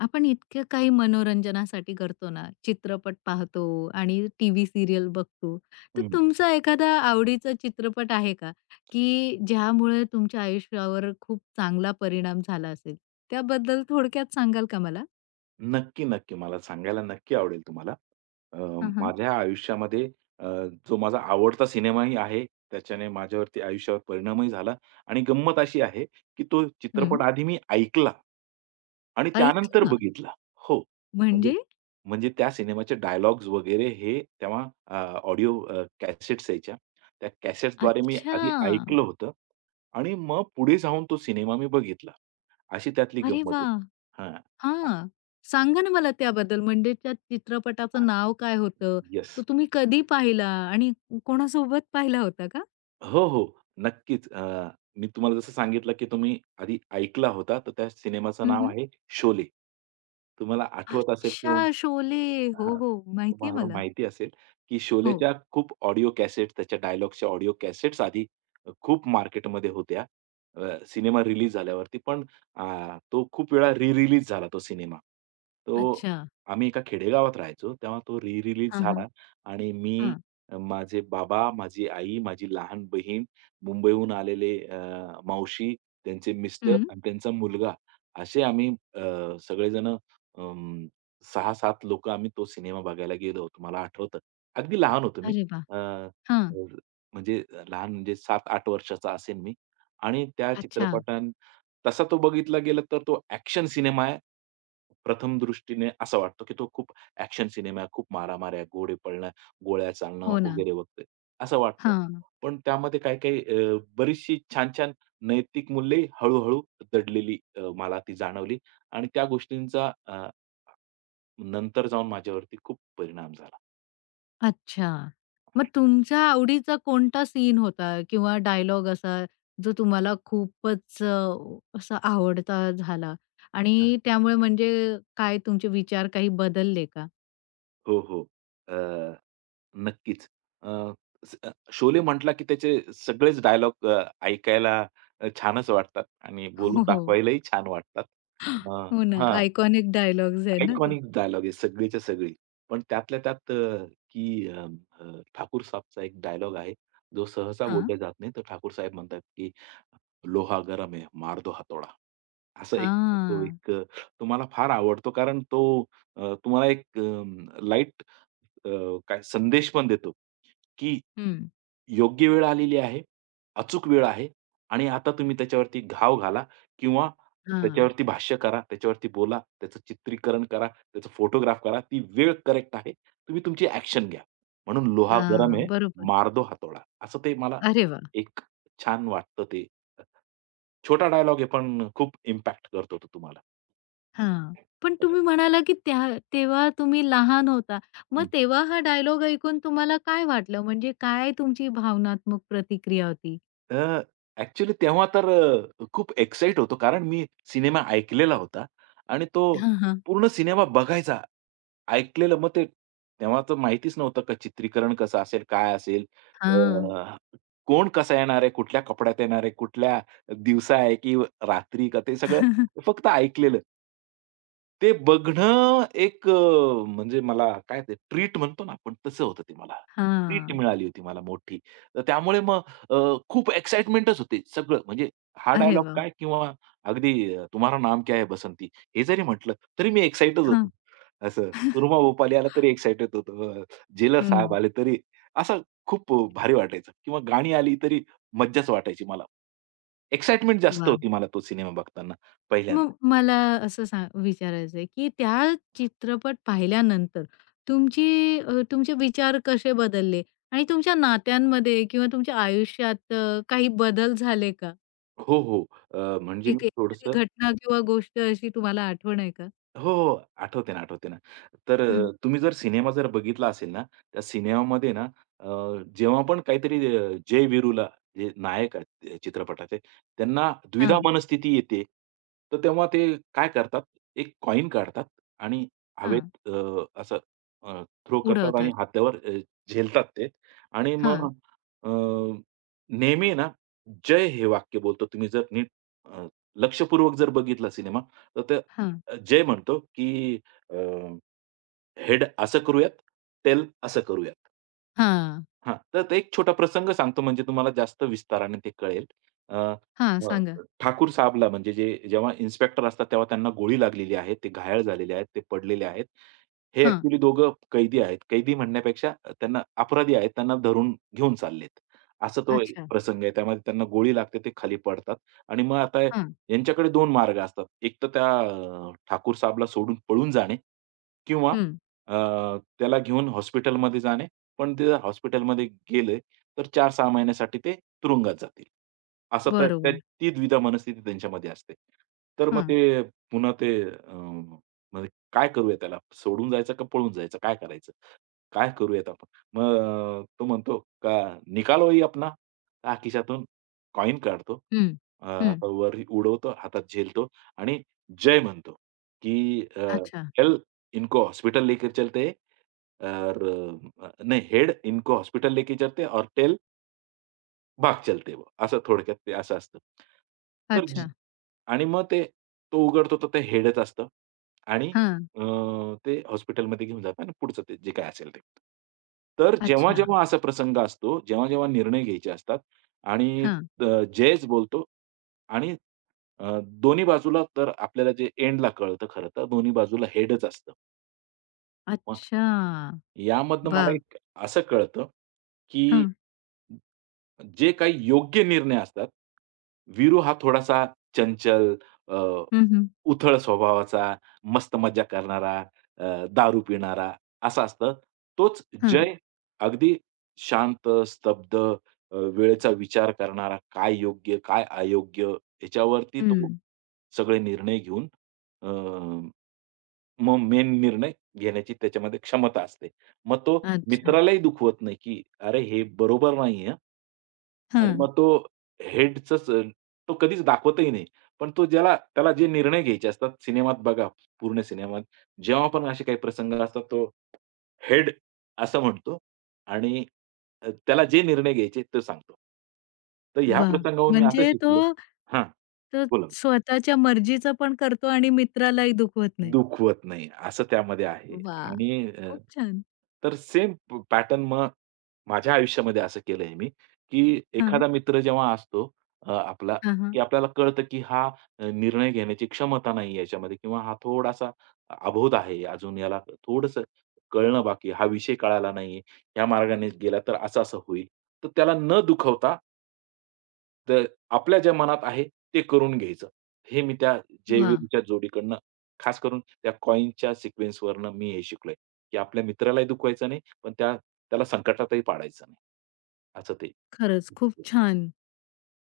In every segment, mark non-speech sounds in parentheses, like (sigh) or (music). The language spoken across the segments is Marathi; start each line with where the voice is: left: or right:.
left: आपण इतकं काही मनोरंजनासाठी करतो ना, चित्रपट पाहतो आणि टीव्ही सीरियल बघतो. तर
right: हं.
left: तुमचा एखादा आवडीचा चित्रपट आहे का, की ज्यामुळे तुमच्या आयुष्यावर खूप चांगला परिणाम झाला असेल? त्याबद्दल थोडक्यात सांगाल का मला?
right: नक्की, नक्की. मला सांगायला नक्की आवडेल तुम्हाला. अ,
left: हां, हां.
right: माझ्या आयुष्यामध्ये अ, जो माझा आवडता सिनेमाही आहे, त्याच्याने माझ्यावरती आयुष्यावर परिणामही झाला आणि गंमत अशी आहे, की तो
left: हं.
right: चित्रपट आधी मी ऐकला आणि त्यानंतर
left: ऐकलं
right: बघितला. हो. म्हणजे
left: म्हणजे?
right: म्हणजे त्या सिनेमाचे डायलॉग्स वगैरे हे तेव्हा अ, ऑडिओ कॅसेट्स यायच्या. त्या कॅसेट्सद्वारे मी आधी
left: अच्छा.
right: ऐकलं होतं आणि मग पुढे जाऊन तो सिनेमा मी बघितला. अशी त्यातली
left: अरे
right: गंमत आहे.
left: वाह!
right: हां.
left: हां. सांगा ना मला त्याबद्दल म्हणजे त्या चित्रपटाचं नाव काय होतं? तो
right: येस.
left: तुम्ही कधी पाहिला आणि कोणासोबत पाहिला होता का?
right: हो, हो. नक्कीच. मी तुम्हाला जसं सांगितलं, की तुम्ही आधी ऐकला होता, तर त्या सिनेमाचं
left: हं,
right: नाव
left: हं.
right: आहे शोले. तुम्हाला आठवत असेल
left: अच्छा,
right: किंवा
left: शोले. हो,
right: हां.
left: हो. माहितीये
right: तुम्हाला
left: मला.
right: माहिती असेल, की
left: हो.
right: शोलेच्या खूप ऑडिओ कॅसेट्स, त्याच्या डायलॉग्सच्या ऑडिओ कॅसेट्स आधी खूप मार्केटमध्ये होत्या. सिनेमा रिलीज झाल्यावरती. पण तो खूप वेळा रिलीज झाला तो सिनेमा. तो
left: अच्छा.
right: आम्ही एका खेडेगावात राहायचो, तेव्हा तो रिलीज
left: हां, हां.
right: झाला आणि मी
left: हां.
right: माझे बाबा, माझी आई, माझी लहान बहीण, मुंबईहून आलेले मावशी, त्यांचे मिस्टर
left: हं.
right: आणि त्यांचा मुलगा असे आम्ही सगळेजण 6-7 लोकं आम्ही तो सिनेमा बघायला गेलो होतो. मला आठवतं. अगदी लहान होतो मी.
left: अरे वाह!
right: अ,
left: हां.
right: म्हणजे लहान म्हणजे 7-8 वर्षाचा असेन मी आणि त्या
left: अच्छा.
right: चित्रपटान तसा तो बघितला गेला तर तो ॲक्शन सिनेमा आहे. प्रथम दृष्टीने असा वाटतो, की तो खूप ॲक्शन सिनेमा आहे. खूप मारामाऱ्या, घोडे पळणं गोळ्या चालणं
left: हो ना.
right: वगैरे, वगैरे असं वाटतं.
left: हां.
right: पण त्यामध्ये काही-काही बरीचशी छान-छान नैतिक मूल्ये हळू दडलेली मला ती जाणवली आणि त्या गोष्टींचा नंतर जाऊन माझ्यावरती खूप परिणाम झाला.
left: अच्छा. मग तुमच्या आवडीचा कोणता सीन होता किंवा डायलॉग असा जो तुम्हाला खूपच असा आवडता झाला
right: हां.
left: आणि त्यामुळे म्हणजे काय तुमचे विचार काही बदलले का?
right: हो, हो. अ, नक्कीच. अ, शोले म्हटला की त्याचे सगळेच डायलॉग ऐकायला छानच वाटतात आणि बोलून
left: हो, हो.
right: दाखवायलाही छान वाटतात. अ,
left: हो ना.
right: हां.
left: आयकॉनिक डायलॉग्स आहेत ना ते.
right: आयकॉनिक डायलॉग आहे सगळेच्या सगळे. पण त्यातल्या त्यात अ, की अ, अ, ठाकूर साहेबचा एक डायलॉग आहे, जो सहसा
left: हां.
right: बोलला जात नाही. तर ठाकूर साहेब म्हणतात, की लोहा गरम है, मार दो हथौडा. असं एक तो
left: हां.
right: एक तो मला फार आवडतो कारण तो तुम्हाला एक लाईट काय संदेश पण देतो, की
left: हं.
right: योग्य वेळ आलेली आहे, अचूक वेळ आहे आणि आता तुम्ही त्याच्यावरती घाव घाला किंवा
left: हां.
right: त्याच्यावरती भाष्य करा, त्याच्यावरती बोला, त्याचं चित्रीकरण करा, त्याचा फोटोग्राफ करा. ती वेळ करेक्ट आहे. तुम्ही तुमची ॲक्शन घ्या. म्हणून लोहा गरम है,
left: हां. बरोबर.
right: मार दो असं ते मला
left: अरे वाह!
right: एक छान वाटतं ते छोटा डायलॉग आहे पण खूप इम्पॅक्ट करतो तो तुम्हाला.
left: हां. पण तुम्ही म्हणाला, की तेव्हा तुम्ही लहान होता. मग
right: हं.
left: तेव्हा हा डायलॉग ऐकून तुम्हाला काय वाटलं? म्हणजे काय तुमची भावनात्मक प्रतिक्रिया होती?
right: तर तेव्हा तर खूप एक्साईट होतो कारण मी सिनेमा ऐकलेला होता आणि तो
left: हां, हां.
right: पूर्ण सिनेमा बघायचा ऐकलेलं मग ते तेव्हा तर माहितीच नव्हतं का चित्रीकरण कसं असेल, काय असेल? अ,
left: हां.
right: कोण कसा येणार आहे? कुठल्या कपड्यात येणार आहे? कुठल्या दिवसा आहे की रात्री का? ते सगळं
left: (laughs)
right: फक्त ऐकलेलं. ते बघणं एक म्हणजे मला काय ते ट्रीट म्हणतो ना आपण, तसं होतं ते मला. ट्रीट
left: हां.
right: मिळाली होती मला मोठी. तर त्यामुळे मग अ, खूप एक्साइटमेंटच होती सगळं. म्हणजे हा
left: अरे
right: डायलॉग
left: वाह!
right: काय किंवा अगदी तुम्हारा नाम क्या है बसंती? हे जरी म्हटलं, तरी मी एक्साइटच होतो.
left: हां.
right: असं. सुरमा ओपाली आला तरी एक्साइटेड होतो. जेलर साहेब
left: हं.
right: आले तरी असं खूप भारी वाटायचं किंवा गाणी आली तरी मज्जाच वाटायची मला. एक्साइटमेंट जास्त
left: वाह!
right: होती मला तो सिनेमा बघताना
left: मग
right: पहिल्यांदा.
left: मला असं सांग विचारायचं आहे, की त्या चित्रपट पाहिल्यानंतर तुमची तुमचे विचार कसे बदलले? आणि तुमच्या नात्यांमध्ये किंवा तुमच्या आयुष्यात काही बदल झाले का?
right: हो, हो. म्हणजे
left: एक
right: मी
left: एखादी
right: थोडंसं
left: घटना किंवा गोष्ट अशी तुम्हाला आठवण आहे का?
right: हो, हो. आठवते ना, आठवते ना. तर
left: हं.
right: तुम्ही जर सिनेमा बघितला असेल ना, त्या सिनेमामध्ये ना अ, जेव्हा पण काहीतरी जय वीरूला जे नायक आहेत त्या चित्रपटाचे, त्यांना द्विधा
left: हां.
right: मनस्थिती येते. तर तेव्हा ते काय करतात, एक कॉइन काढतात आणि
left: हां.
right: हवेत असं थ्रो करतात आणि
left: उडवतात.
right: हातावर झेलतात ते आणि मग
left: हां,
right: अ, नेहमी ना, जय हे वाक्य बोलतो. तुम्ही जर नीट अ, लक्षपूर्वक जर बघितला सिनेमा तर ते
left: हां.
right: जय म्हणतो, की "हेड असं करूयात, टेल असं करूयात."
left: हां,
right: हां, तर ते एक छोटा प्रसंग सांगतो म्हणजे तुम्हाला जास्त विस्ताराने ते कळेल. अ,
left: हां.
right: बरं.
left: सांगा.
right: ठाकूर साहबला म्हणजे जे जेव्हा इन्स्पेक्टर असतात तेव्हा त्यांना गोळी लागलेली आहे. ते घायाळ झालेले आहेत. ते पडलेले आहेत. हे
left: हां.
right: ॲक्चुअली दोघं कैदी आहेत. कैदी म्हणण्यापेक्षा त्यांना अपराधी आहेत. त्यांना धरून घेऊन चाललेत. असा तो एक
left: अच्छा.
right: प्रसंग आहे. त्यामध्ये त्यांना गोळी लागते. ते खाली पडतात आणि मग आता
left: हां.
right: यांच्याकडे 2 मार्ग असतात. एक तर त्या ठाकूर साहबला सोडून पळून जाणे किंवा
left: हं.
right: अ, त्याला घेऊन हॉस्पिटलमध्ये जाणे पण ते जर हॉस्पिटलमध्ये गेले, तर चार 6 महिन्यासाठी ते तुरुंगात जातील. असं त्या त्या
left: बरोबर.
right: ती द्विधा मनस्थिती त्यांच्यामध्ये असते. तर मग
left: हां.
right: ते पुन्हा ते म्हणजे काय करूया त्याला? सोडून जायचं का पळून जायचं? काय करायचं? काय करूयात आपण? मग तो म्हणतो का "निकालो ही अपना." हा खिशातून कॉइन काढतो.
left: हं, हं.
right: असा वर उडवतो, हातात झेलतो आणि जय म्हणतो, की
left: अच्छा,
right: "चल इनको हॉस्पिटल लेके चलते हैं और नाही हेड इनको हॉस्पिटल लेके चलते हैं और टेल भाग चलते वो." असं थोडक्यात ते असं असतं. तर
left: अच्छा.
right: आणि मग ते तो उघडतो तर ते हेडच असतं आणि
left: हां,
right: अ, ते हॉस्पिटलमध्ये घेऊन जातात आणि पुढचं ते जे काय असेल ते. तर जेव्हा,
left: अच्छा.
right: जेव्हा असा प्रसंग असतो, जेव्हा, जेव्हा निर्णय घ्यायचे असतात आणि
left: हां,
right: अ, जयच बोलतो आणि दोन्ही बाजूला तर आपल्याला जे एंडला कळतं खरं तर दोन्ही बाजूला हेडच असतं. मग
left: अच्छा.
right: यामधनं मला
left: वाह!
right: एक असं कळतं, की
left: हां,
right: जे काही योग्य निर्णय असतात, वीरू हा थोडासा चंचल, अ,
left: हं, हं.
right: उथळ स्वभावाचा, मस्त मज्जा करणारा, दारू पिणारा असं असतं. तोच
left: हां,
right: जय अगदी शांत, स्तब्ध, वेळेचा विचार करणारा, काय योग्य, काय अयोग्य ह्याच्यावरती तो
left: हं.
right: सगळे निर्णय घेऊन अ, मग मेन निर्णय घेण्याची त्याच्यामध्ये क्षमता असते. मग तो
left: अच्छा.
right: मित्रालाही दुखवत नाही, की "अरे, हे बरोबर नाहीये हां." आणि
left: हां,
right: मग तो हेडचंच तो कधीच दाखवतही नाही. पण तो ज्याला त्याला जे निर्णय घ्यायचे असतात सिनेमात बघा, पूर्ण सिनेमात जेव्हा पण असे काही प्रसंग असतात, तो हेड असं म्हणतो आणि त्याला जे निर्णय घ्यायचे ते सांगतो. तर ह्या
left: वाह!
right: प्रसंगावरून मी असं
left: म्हणजे तो
right: शिकलो हां,
left: तो
right: बोला.
left: स्वतःच्या मर्जीचं पण करतो आणि मित्रालाही दुखवत नाही.
right: दुखवत नाही, असं त्यामध्ये आहे.
left: वाह!
right: आणि
left: खूप छान.
right: तर सेम पॅटर्न मग माझ्या आयुष्यामध्ये असं केलंय मी, की
left: हां.
right: एखादा मित्र जेव्हा असतो आपला,
left: हां,
right: की
left: हां.
right: आपल्याला कळतं, की हा निर्णय घेण्याची क्षमता नाही याच्यामध्ये किंवा हा थोडासा अबोध आहे. अजून याला थोडंसं कळणं बाकी आहे. हा विषय कळाला नाहीये. ह्या मार्गाने गेला तर असं-असं होईल. तर त्याला न दुखवता तर आपल्या ज्या मनात आहे ते करून घ्यायचं. हे मी त्या
left: वाह!
right: जयवीरच्या जोडीकडनं खास करून त्या कॉइनच्या सिक्वेन्सवरनं मी हे शिकलोय, की आपल्या मित्रालाही दुखवायचं नाही, पण त्या त्याला संकटातही पाडायचं नाही. असं ते.
left: खरंच खूप छान.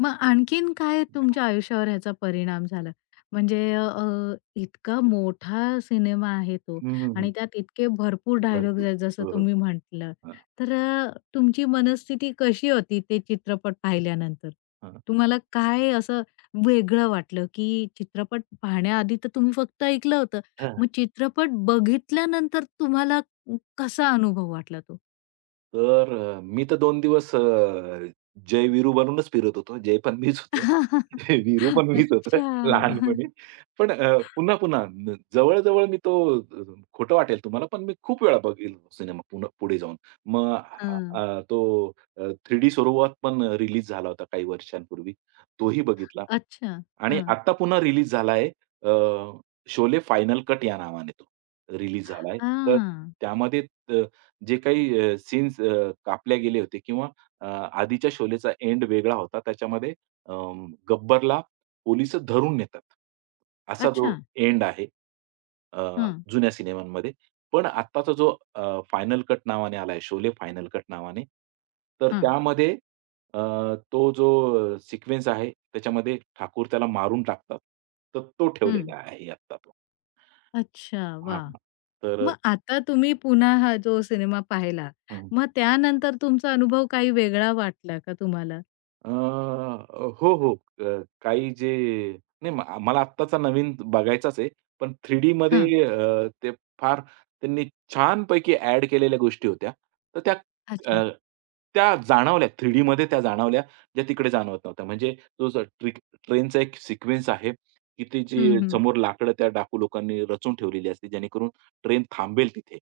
left: मग आणखीन काय तुमच्या आयुष्यावर ह्याचा परिणाम झाला? म्हणजे इतका मोठा सिनेमा आहे तो
right: हं, हं, हं.
left: आणि त्यात इतके भरपूर डायलॉग्स
right: भरपूर.
left: आहेत जसं
right: हो, हो.
left: तुम्ही म्हटलं. तर तुमची मनस्थिती कशी होती ते चित्रपट पाहिल्यानंतर?
right: हां,
left: तुम्हाला काय असं वेगळं वाटलं, की चित्रपट पाहण्याआधी तर तुम्ही फक्त ऐकलं होतं.
right: हां.
left: मग चित्रपट बघितल्यानंतर तुम्हाला कसा अनुभव वाटला तो?
right: तर मी तर दोन दिवस जय वीरू बनूनच फिरत होतो. जय पण मीच होतो.
left: (laughs)
right: (laughs) वीरू पण मीच होतो
left: अच्छा.
right: लहानपणी. पण पुन्हा न जवळ मी तो खोटं वाटेल तुम्हाला, पण मी खूप वेळा बघेल सिनेमा पुन पुढे जाऊन. मग अ,
left: हां.
right: अ, तो 3D स्वरूपात पण रिलीज झाला होता काही वर्षांपूर्वी. तोही बघितला.
left: अच्छा.
right: आणि
left: हां.
right: आत्ता पुन्हा रिलीज झाला शोले फायनल कट या नावाने तो रिलीज झाला तर
left: हां.
right: त्यामध्ये जे काही सीन्स कापले गेले होते किंवा आधीच्या शोलेचा एंड वेगळा होता. त्याच्यामध्ये गब्बरला पोलिस धरून नेतात. असा
left: अच्छा.
right: तो एंड आहे अ,
left: हं,
right: जुन्या सिनेमांमध्ये. पण आत्ताचा जो फायनल कट नावाने आलाय, शोले फायनल कट नावाने. तर
left: हं,
right: त्यामध्ये अ, तो जो सिक्वेन्स आहे, त्याच्यामध्ये ठाकूर त्याला मारून टाकतात. तर तो
left: हं.
right: ठेवलेला आहे आत्ता तो.
left: अच्छा,
right: हां.
left: वाह!
right: तर
left: मग आता तुम्ही पुन्हा हा जो सिनेमा पाहिला, मग त्यानंतर तुमचा अनुभव काही वेगळा वाटला का तुम्हाला?
right: हो, हो. काही जे नाही म मला आत्ताचा नवीन बघायचाच आहे. पण
left: हां.
right: 3Dमध्ये ते फार त्यांनी छानपैकी ॲड केलेल्या गोष्टी होत्या. तर त्या
left: अच्छा.
right: अ, त्या जाणवल्या 3Dमध्ये त्या जाणवल्या, ज्या तिकडे जाणवत नव्हत्या. म्हणजे तो जो ट्रेनचा एक सिक्वेन्स आहे, की ती
left: हं,
right: जी
left: हं.
right: समोर लाकडं त्या डाकू लोकांनी रचून ठेवलेली असते, जेणेकरून ट्रेन थांबेल तिथे.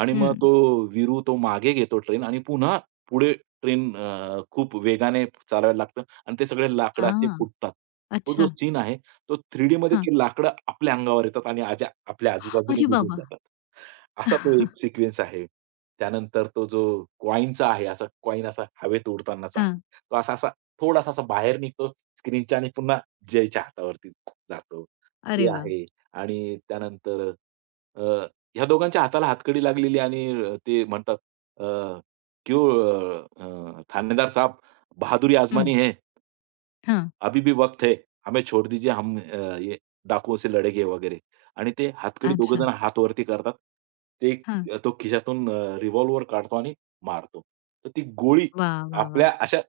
right: आणि मग तो
left: हं.
right: वीरू तो मागे घेतो ट्रेन आणि पुन्हा पुढे ट्रेन खूप वेगाने चालवायला लागतं आणि ते सगळे लाकडं असे
left: हां.
right: फुटतात. तो जो
left: अच्छा.
right: सीन आहे, तो 3Dमध्ये
left: हां.
right: ती लाकडं आपल्या अंगावर येतात आणि आज़ा आपल्या आजूबाजूने
left: अरे
right: निघून
left: बाबा!
right: जातात. असा तो एक
left: (laughs)
right: सिक्वेन्स आहे. त्यानंतर तो जो कॉइनचा आहे, असा कॉइन असा हवेत उडतानाचा आहे.
left: हां.
right: तो असा-असा थोडासा असा बाहेर निघतो स्क्रीनच्या आणि पुन्हा जयच्या हातावरती जातो. ते
left: अरे वाह!
right: आहे आणि त्यानंतर अ, ह्या दोघांच्या हाताला हातकडी लागलेली आणि ते म्हणतात अ, "क्यों अ, अ, थानेदार साहब बहादुरी
left: हं.
right: आजमानी है."
left: हां.
right: अभी भी वक्त है, हमें छोड़ दीजिए हम ये डाकुओं से लड़ेंगे वगैरे. आणि ते हातकडी दोघे
left: अच्छा.
right: जण हात वरती करतात. ते
left: हां.
right: तो खिशातून रिव्हॉल्वर काढतो आणि मारतो. तर ती गोळी
left: वाह, वाह, वाह!
right: आपल्या अशा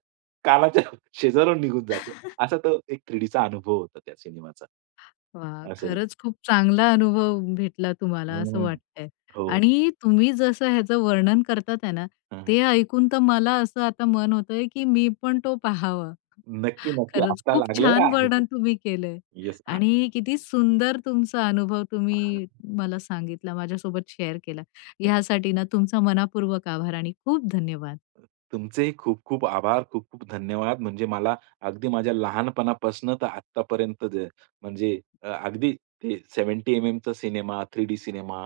right: कानाच्या (laughs) शेजारून निघून जाते. असा तो एक थ्रिडीचा अनुभव होता त्या सिनेमाचा.
left: वाह!
right: असं
left: खरंच खूप चांगला अनुभव भेटला तुम्हाला असं
right: हं.
left: वाटतंय
right: हो.
left: आणि तुम्ही जसं ह्याचं वर्णन करतात आहे ना,
right: हां, हां.
left: ते ऐकून तर मला असं आता मन होतंय, की मी पण तो पाहावा.
right: नक्की, नक्की.
left: खरंच
right: आत्ता
left: खूप
right: लागलेला
left: छान
right: आहे.
left: वर्णन तुम्ही केलंय
right: येस.
left: आणि किती सुंदर तुमचा अनुभव तुम्ही मला सांगितला, माझ्यासोबत शेअर केला. ह्यासाठी ना तुमचा मनःपूर्वक आभार आणि खूप धन्यवाद.
right: तुमचेही खूप-खूप आभार, खूप-खूप धन्यवाद. म्हणजे मला अगदी माझ्या लहानपणापासून तर आत्तापर्यंत जे म्हणजे अगदी ते 70 एम चा सिनेमा, 3D सिनेमा,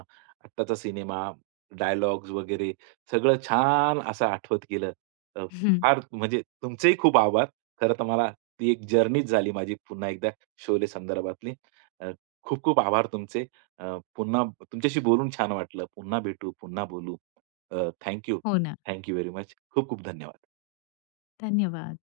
right: आत्ताचा सिनेमा, डायलॉग्स वगैरे सगळं छान असं आठवत गेलं. अ, फार
left: (laughs)
right: म्हणजे तुमचेही खूप आभार. खरं तर मला ती एक जर्नीच झाली माझी पुन्हा एकदा शोले संदर्भातली. अ, खूप-खूप आभार तुमचे. पुन्हा तुमच्याशी बोलून छान वाटलं. पुन्हा भेटू, पुन्हा बोलू. अ,
left: हो ना.
right: Thank you very much. खूप खूप धन्यवाद.
left: धन्यवाद.